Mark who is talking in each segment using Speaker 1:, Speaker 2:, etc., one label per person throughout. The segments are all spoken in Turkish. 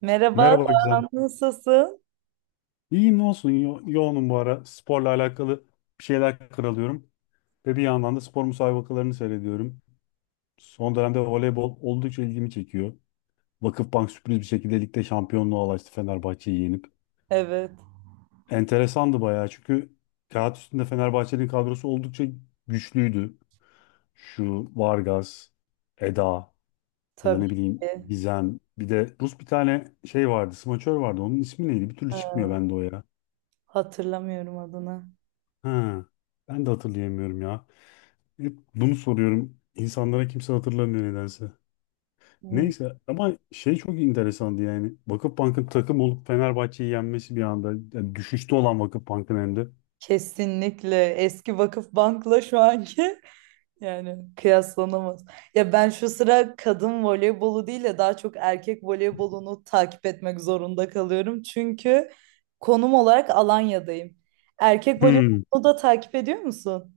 Speaker 1: Merhaba,
Speaker 2: Merhaba Gizem.
Speaker 1: Doğan, nasılsın?
Speaker 2: İyiyim ne olsun yoğunum bu ara. Sporla alakalı bir şeyler karalıyorum. Ve bir yandan da spor müsabakalarını seyrediyorum. Son dönemde voleybol oldukça ilgimi çekiyor. Vakıfbank sürpriz bir şekilde ligde şampiyonluğa ulaştı Fenerbahçe'yi yenip.
Speaker 1: Evet,
Speaker 2: Enteresandı bayağı çünkü kağıt üstünde Fenerbahçe'nin kadrosu oldukça güçlüydü. Şu Vargas, Eda ya da ne
Speaker 1: tabii
Speaker 2: bileyim
Speaker 1: ki.
Speaker 2: Gizem. Bir de Rus bir tane şey vardı, smaçör vardı. Onun ismi neydi? Bir türlü çıkmıyor
Speaker 1: Ee,
Speaker 2: bende o ya.
Speaker 1: hatırlamıyorum adını.
Speaker 2: Ha, ben de hatırlayamıyorum ya. Hep bunu soruyorum. İnsanlara kimse hatırlamıyor nedense.
Speaker 1: Hmm.
Speaker 2: Neyse ama şey çok enteresandı yani. Vakıfbank'ın takım olup Fenerbahçe'yi yenmesi bir anda. Yani düşüşte olan Vakıfbank'ın hem de.
Speaker 1: Kesinlikle eski Vakıfbank'la şu anki yani kıyaslanamaz. Ya ben şu sıra kadın voleybolu değil de daha çok erkek voleybolunu takip etmek zorunda kalıyorum. Çünkü konum olarak Alanya'dayım. Erkek
Speaker 2: Hmm.
Speaker 1: voleybolunu da takip ediyor musun?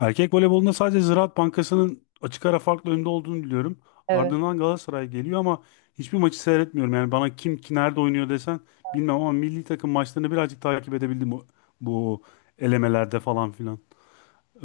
Speaker 2: Erkek voleybolunda sadece Ziraat Bankası'nın açık ara farklı önde olduğunu biliyorum.
Speaker 1: Evet.
Speaker 2: Ardından Galatasaray geliyor ama hiçbir maçı seyretmiyorum. Yani bana kim ki nerede oynuyor desen bilmem ama milli takım maçlarını birazcık takip edebildim bu elemelerde falan filan.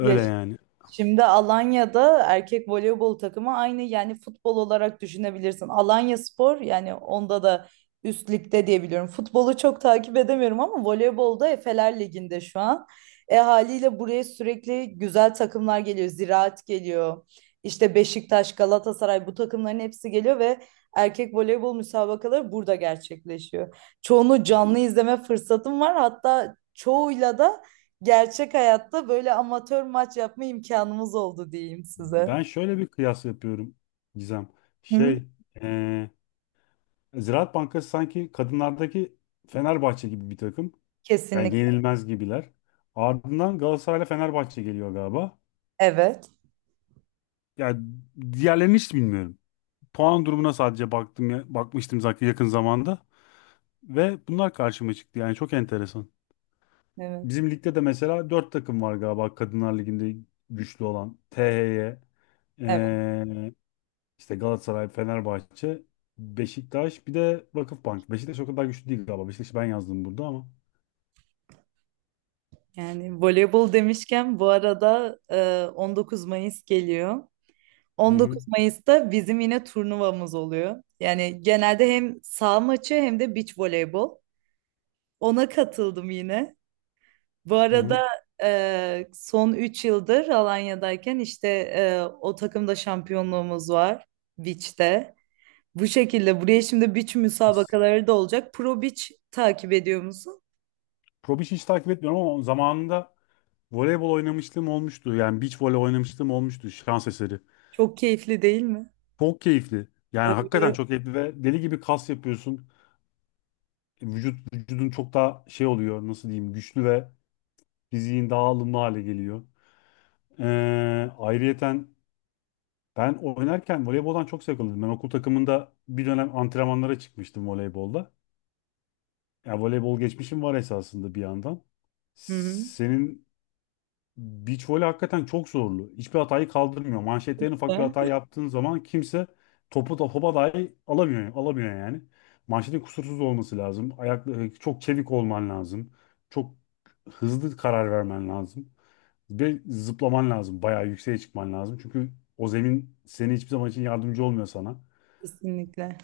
Speaker 1: Ya
Speaker 2: yani.
Speaker 1: şimdi Alanya'da erkek voleybol takımı aynı yani futbol olarak düşünebilirsin. Alanya Spor yani onda da üst ligde diye biliyorum. Futbolu çok takip edemiyorum ama voleybolda Efeler Ligi'nde şu an. E haliyle buraya sürekli güzel takımlar geliyor. Ziraat geliyor. İşte Beşiktaş, Galatasaray bu takımların hepsi geliyor ve erkek voleybol müsabakaları burada gerçekleşiyor. Çoğunu canlı izleme fırsatım var. Hatta çoğuyla da gerçek hayatta böyle amatör maç yapma imkanımız oldu diyeyim size.
Speaker 2: Ben şöyle bir kıyas yapıyorum Gizem.
Speaker 1: Hı?
Speaker 2: Şey, eee, Ziraat Bankası sanki kadınlardaki Fenerbahçe gibi bir takım. Yani
Speaker 1: Kesinlikle.
Speaker 2: yenilmez gibiler. Ardından Galatasaray'la Fenerbahçe geliyor galiba.
Speaker 1: Evet.
Speaker 2: Yani diğerlerini hiç bilmiyorum. Puan durumuna sadece baktım ya, bakmıştım zaten yakın zamanda ve bunlar karşıma çıktı. Yani çok enteresan.
Speaker 1: Evet.
Speaker 2: Bizim ligde de mesela dört takım var galiba Kadınlar Ligi'nde güçlü olan.
Speaker 1: Evet.
Speaker 2: THY, İşte Galatasaray, Fenerbahçe, Beşiktaş bir de Vakıfbank. Beşiktaş o kadar güçlü değil galiba. Beşiktaş'ı ben yazdım burada ama.
Speaker 1: Yani voleybol demişken bu arada 19 Mayıs geliyor.
Speaker 2: Hı hı,
Speaker 1: 19 Mayıs'ta bizim yine turnuvamız oluyor. Yani genelde hem saha maçı hem de beach voleybol. Ona katıldım yine. Bu
Speaker 2: hı
Speaker 1: arada
Speaker 2: hı.
Speaker 1: son 3 yıldır Alanya'dayken işte o takımda şampiyonluğumuz var beach'te. Bu şekilde buraya şimdi beach
Speaker 2: As-
Speaker 1: müsabakaları da olacak. Pro Beach takip ediyor musun?
Speaker 2: Pro Beach hiç takip etmiyorum ama zamanında voleybol oynamışlığım olmuştu. Yani beach voley oynamışlığım olmuştu şans eseri.
Speaker 1: Çok keyifli değil mi?
Speaker 2: Çok keyifli. Yani hakikaten
Speaker 1: Evet.
Speaker 2: çok keyifli ve deli gibi kas yapıyorsun. Vücudun çok daha şey oluyor nasıl diyeyim güçlü ve fiziğin daha alımlı hale geliyor. Ayrıyeten ben oynarken voleyboldan çok zevk alırdım. Ben okul takımında bir dönem antrenmanlara çıkmıştım voleybolda. Ya voleybol geçmişim var esasında bir yandan.
Speaker 1: Hı hı.
Speaker 2: Senin beach voley hakikaten çok zorlu. Hiçbir hatayı kaldırmıyor. Manşette en ufak bir
Speaker 1: Ben-
Speaker 2: hata yaptığın zaman kimse topu da hopa dahi alamıyor, alamıyor yani. Manşetin kusursuz olması lazım. Ayaklı, çok çevik olman lazım. Çok hızlı karar vermen lazım. Ve zıplaman lazım. Bayağı yükseğe çıkman lazım. Çünkü o zemin seni hiçbir zaman için yardımcı olmuyor sana.
Speaker 1: Kesinlikle.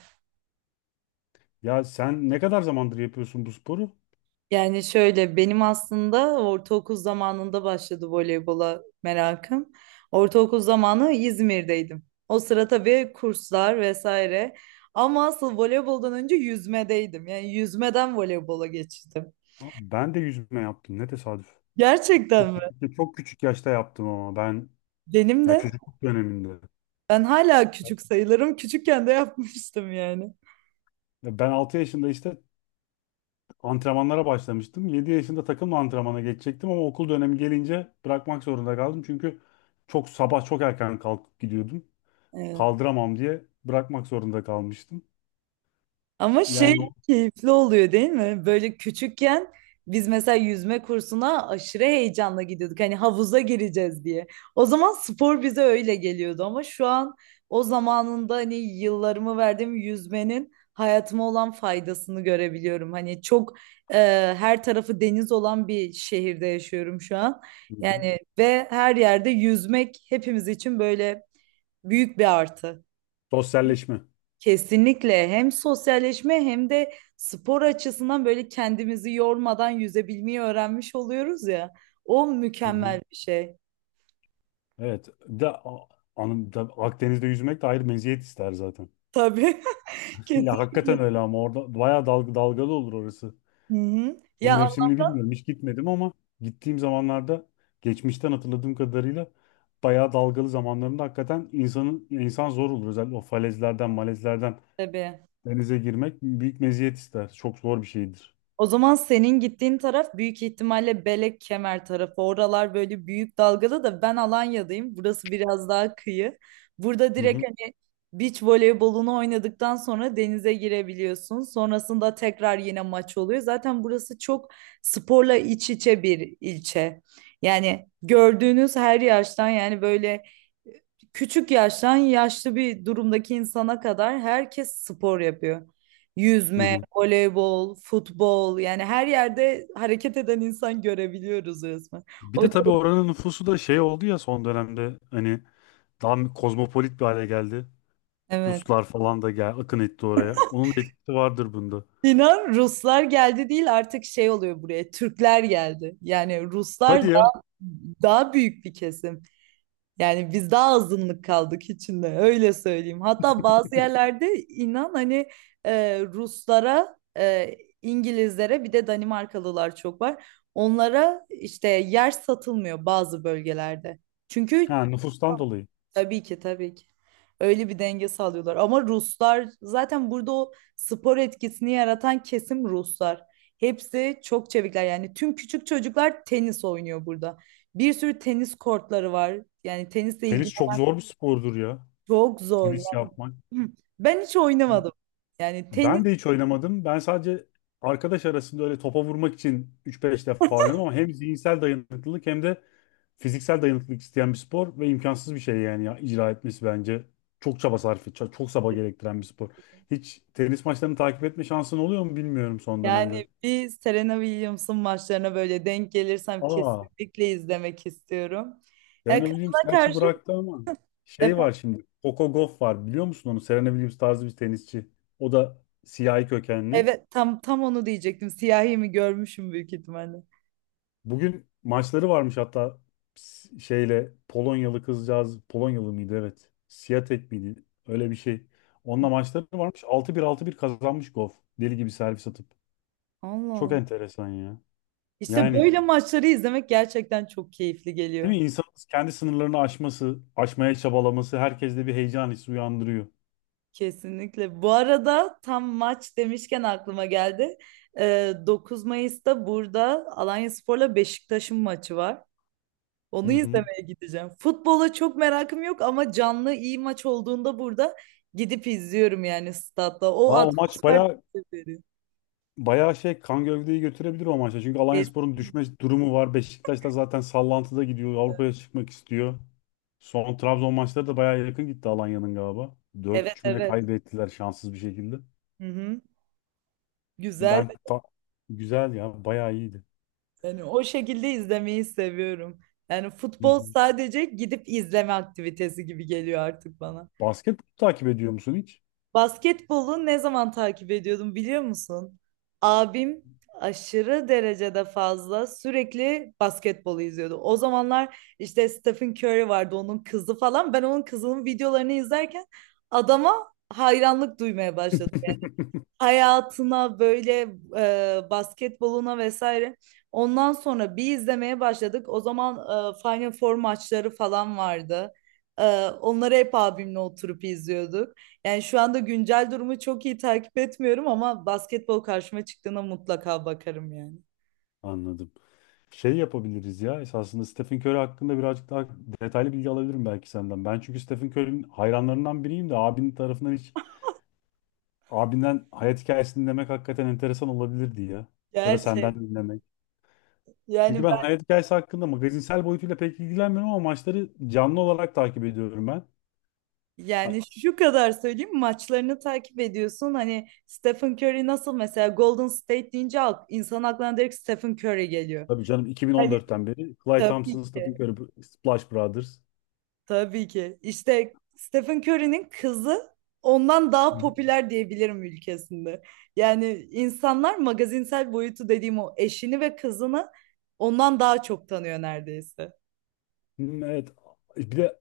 Speaker 2: Ya sen ne kadar zamandır yapıyorsun bu sporu?
Speaker 1: Yani şöyle benim aslında ortaokul zamanında başladı voleybola merakım. Ortaokul zamanı İzmir'deydim. O sıra tabii kurslar vesaire. Ama asıl voleyboldan önce yüzmedeydim. Yani yüzmeden voleybola geçtim.
Speaker 2: Abi, ben de yüzme yaptım. Ne tesadüf.
Speaker 1: Gerçekten
Speaker 2: Çok
Speaker 1: mi?
Speaker 2: küçük, çok küçük yaşta yaptım ama ben
Speaker 1: Benim
Speaker 2: yani
Speaker 1: de.
Speaker 2: çocukluk döneminde.
Speaker 1: Ben hala küçük sayılırım. Küçükken de yapmıştım yani.
Speaker 2: Ya, ben 6 yaşında işte antrenmanlara başlamıştım. 7 yaşında takımla antrenmana geçecektim ama okul dönemi gelince bırakmak zorunda kaldım. Çünkü çok sabah çok erken kalkıp gidiyordum.
Speaker 1: Evet.
Speaker 2: Kaldıramam diye bırakmak zorunda kalmıştım.
Speaker 1: Ama şey,
Speaker 2: Yani.
Speaker 1: keyifli oluyor değil mi? Böyle küçükken biz mesela yüzme kursuna aşırı heyecanla gidiyorduk. Hani havuza gireceğiz diye. O zaman spor bize öyle geliyordu ama şu an o zamanında hani yıllarımı verdiğim yüzmenin hayatıma olan faydasını görebiliyorum. Hani çok e, her tarafı deniz olan bir şehirde yaşıyorum şu an.
Speaker 2: Hı hı.
Speaker 1: Yani ve her yerde yüzmek hepimiz için böyle büyük bir artı.
Speaker 2: Sosyalleşme.
Speaker 1: Kesinlikle hem sosyalleşme hem de spor açısından böyle kendimizi yormadan yüzebilmeyi öğrenmiş oluyoruz ya. O
Speaker 2: Hı hı.
Speaker 1: mükemmel bir şey.
Speaker 2: Evet. Bir de, anım, da, Akdeniz'de yüzmek de ayrı meziyet ister zaten.
Speaker 1: Tabii,
Speaker 2: Ya hakikaten
Speaker 1: kesinlikle.
Speaker 2: öyle ama orada bayağı dalgalı olur orası.
Speaker 1: Hı hı.
Speaker 2: Bu
Speaker 1: Ya al
Speaker 2: mevsimini bilmiyorum. Hiç gitmedim ama gittiğim zamanlarda geçmişten hatırladığım kadarıyla bayağı dalgalı zamanlarında hakikaten insan zor olur. Özellikle o falezlerden, malezlerden
Speaker 1: tabii.
Speaker 2: denize girmek büyük meziyet ister. Çok zor bir şeydir.
Speaker 1: O zaman senin gittiğin taraf büyük ihtimalle Belek Kemer tarafı. Oralar böyle büyük dalgalı da ben Alanya'dayım. Burası biraz daha kıyı. Burada
Speaker 2: Hı
Speaker 1: direkt
Speaker 2: hı.
Speaker 1: hani beach voleybolunu oynadıktan sonra denize girebiliyorsun. Sonrasında tekrar yine maç oluyor. Zaten burası çok sporla iç içe bir ilçe. Yani gördüğünüz her yaştan yani böyle küçük yaştan yaşlı bir durumdaki insana kadar herkes spor yapıyor.
Speaker 2: Hı
Speaker 1: Yüzme,
Speaker 2: hı.
Speaker 1: voleybol, futbol yani her yerde hareket eden insan görebiliyoruz resmen.
Speaker 2: Bir
Speaker 1: O
Speaker 2: de
Speaker 1: çok
Speaker 2: tabii oranın nüfusu da şey oldu ya son dönemde hani daha kozmopolit bir hale geldi.
Speaker 1: evet.
Speaker 2: Ruslar falan da gel akın etti oraya. Onun da etkisi vardır bunda.
Speaker 1: İnan Ruslar geldi değil artık şey oluyor buraya Türkler geldi. Yani Ruslar
Speaker 2: Hadi ya.
Speaker 1: daha büyük bir kesim. Yani biz daha azınlık kaldık içinde öyle söyleyeyim. Hatta bazı yerlerde inan hani Ruslara, İngilizlere bir de Danimarkalılar çok var. Onlara işte yer satılmıyor bazı bölgelerde. Çünkü
Speaker 2: Ha, nüfustan dolayı.
Speaker 1: tabii ki tabii ki. Öyle bir denge sağlıyorlar. Ama Ruslar zaten burada o spor etkisini yaratan kesim Ruslar. Hepsi çok çevikler. Yani tüm küçük çocuklar tenis oynuyor burada. Bir sürü tenis kortları var. Yani tenisle ilgili
Speaker 2: Tenis çok zor bir spordur ya.
Speaker 1: çok zor.
Speaker 2: Tenis yapmak.
Speaker 1: Yani, ben hiç oynamadım. Yani tenis
Speaker 2: Ben de hiç oynamadım. Ben sadece arkadaş arasında öyle topa vurmak için üç beş defa oynadım ama hem zihinsel dayanıklılık hem de fiziksel dayanıklılık isteyen bir spor ve imkansız bir şey yani ya icra etmesi bence. Çok çaba sarf et, çok çaba gerektiren bir spor. Hiç tenis maçlarını takip etme şansın oluyor mu bilmiyorum son dönemde.
Speaker 1: yani bir Serena Williams'ın maçlarına böyle denk gelirsem
Speaker 2: Aa,
Speaker 1: kesinlikle izlemek istiyorum.
Speaker 2: Serena Williams
Speaker 1: Kadına
Speaker 2: gerçi
Speaker 1: karşı
Speaker 2: bıraktı ama şey var şimdi. Coco Gauff var. Biliyor musun onu? Serena Williams tarzı bir tenisçi. O da siyahi kökenli.
Speaker 1: evet tam onu diyecektim. Siyahi mi görmüşüm büyük ihtimalle.
Speaker 2: Bugün maçları varmış hatta şeyle Polonyalı kızcağız. Polonyalı mıydı? Evet. Siatek miydi? Öyle bir şey. Onunla maçları varmış. 6-1 6-1 kazanmış Gauff. Deli gibi servis atıp.
Speaker 1: Allah
Speaker 2: Çok
Speaker 1: Allah.
Speaker 2: enteresan ya.
Speaker 1: İşte
Speaker 2: Yani
Speaker 1: böyle maçları izlemek gerçekten çok keyifli geliyor.
Speaker 2: değil mi? İnsanın kendi sınırlarını aşması, aşmaya çabalaması herkeste bir heyecan hissi uyandırıyor.
Speaker 1: Kesinlikle. Bu arada tam maç demişken aklıma geldi. 9 Mayıs'ta burada Alanyaspor'la Beşiktaş'ın maçı var.
Speaker 2: Hı
Speaker 1: Onu
Speaker 2: hı.
Speaker 1: izlemeye gideceğim. Futbola çok merakım yok ama canlı iyi maç olduğunda burada gidip izliyorum yani statta. O
Speaker 2: Aa, o maç
Speaker 1: atmosfer
Speaker 2: bayağı
Speaker 1: çok güzel.
Speaker 2: bayağı şey kan gövdeyi götürebilir o maçta. Çünkü Alanyaspor'un düşme durumu var. Beşiktaş da zaten sallantıda gidiyor. Avrupa'ya çıkmak istiyor. Son Trabzon maçları da bayağı yakın gitti Alanya'nın galiba. Dört
Speaker 1: Evet,
Speaker 2: üç müne
Speaker 1: evet.
Speaker 2: kaybettiler şanssız bir şekilde.
Speaker 1: Hı hı. Güzel.
Speaker 2: Ben ta- Güzel ya bayağı iyiydi.
Speaker 1: Yani o şekilde izlemeyi seviyorum. Yani
Speaker 2: Hı
Speaker 1: futbol
Speaker 2: hı.
Speaker 1: sadece gidip izleme aktivitesi gibi geliyor artık bana.
Speaker 2: Basketbol takip ediyor musun hiç?
Speaker 1: Basketbolu ne zaman takip ediyordum biliyor musun? Abim aşırı derecede fazla sürekli basketbolu izliyordu. O zamanlar işte Stephen Curry vardı onun kızı falan. Ben onun kızının videolarını izlerken adama hayranlık duymaya başladım, hayatına böyle basketboluna vesaire. Ondan sonra bir izlemeye başladık. O zaman Final Four maçları falan vardı. Onları hep abimle oturup izliyorduk. Yani şu anda güncel durumu çok iyi takip etmiyorum ama basketbol karşıma çıktığına mutlaka bakarım yani.
Speaker 2: Anladım. Şey yapabiliriz ya esasında Stephen Curry hakkında birazcık daha detaylı bilgi alabilirim belki senden. Ben çünkü Stephen Curry'nin hayranlarından biriyim de abinin tarafından hiç. Abinden hayat hikayesini dinlemek hakikaten enteresan olabilirdi ya. Ya da senden
Speaker 1: Gerçek.
Speaker 2: dinlemek.
Speaker 1: Yani
Speaker 2: Çünkü ben
Speaker 1: ben
Speaker 2: hayat hikayesi hakkında magazinsel boyutuyla pek ilgilenmiyorum ama maçları canlı olarak takip ediyorum ben.
Speaker 1: yani
Speaker 2: Ay,
Speaker 1: şu kadar söyleyeyim maçlarını takip ediyorsun. Hani Stephen Curry nasıl mesela Golden State deyince insan aklına direkt Stephen Curry geliyor.
Speaker 2: tabii canım
Speaker 1: Hani
Speaker 2: 2014'ten beri. Clay
Speaker 1: tabii
Speaker 2: Thompson, Stephen
Speaker 1: ki.
Speaker 2: Curry, Splash Brothers.
Speaker 1: Tabii ki. İşte Stephen Curry'nin kızı ondan daha
Speaker 2: Hı.
Speaker 1: popüler diyebilirim ülkesinde. Yani insanlar magazinsel boyutu dediğim o eşini ve kızını ondan daha çok tanıyor neredeyse.
Speaker 2: Hmm, evet. Bir de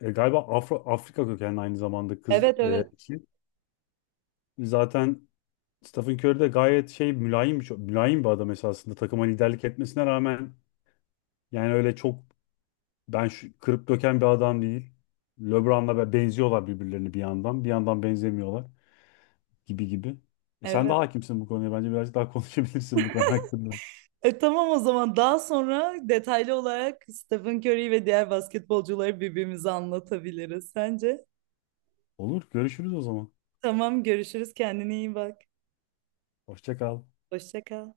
Speaker 2: galiba Afrika kökenli aynı zamanda kız.
Speaker 1: Evet, evet.
Speaker 2: Şey. Zaten Stephen Curry de gayet şey mülayim, çok mülayim bir adam esasında. Takıma liderlik etmesine rağmen yani öyle çok kırıp döken bir adam değil. LeBron'la benziyorlar birbirlerini bir yandan. Bir yandan benzemiyorlar gibi gibi. Sen de
Speaker 1: Evet.
Speaker 2: hakimsin bu konuya. Bence birazcık daha konuşabilirsin bu konu hakkında.
Speaker 1: Tamam o zaman daha sonra detaylı olarak Stephen Curry ve diğer basketbolcuları birbirimize anlatabiliriz sence?
Speaker 2: Olur. Görüşürüz o zaman.
Speaker 1: Tamam görüşürüz. Kendine iyi bak.
Speaker 2: Hoşça kal.
Speaker 1: Hoşça kal.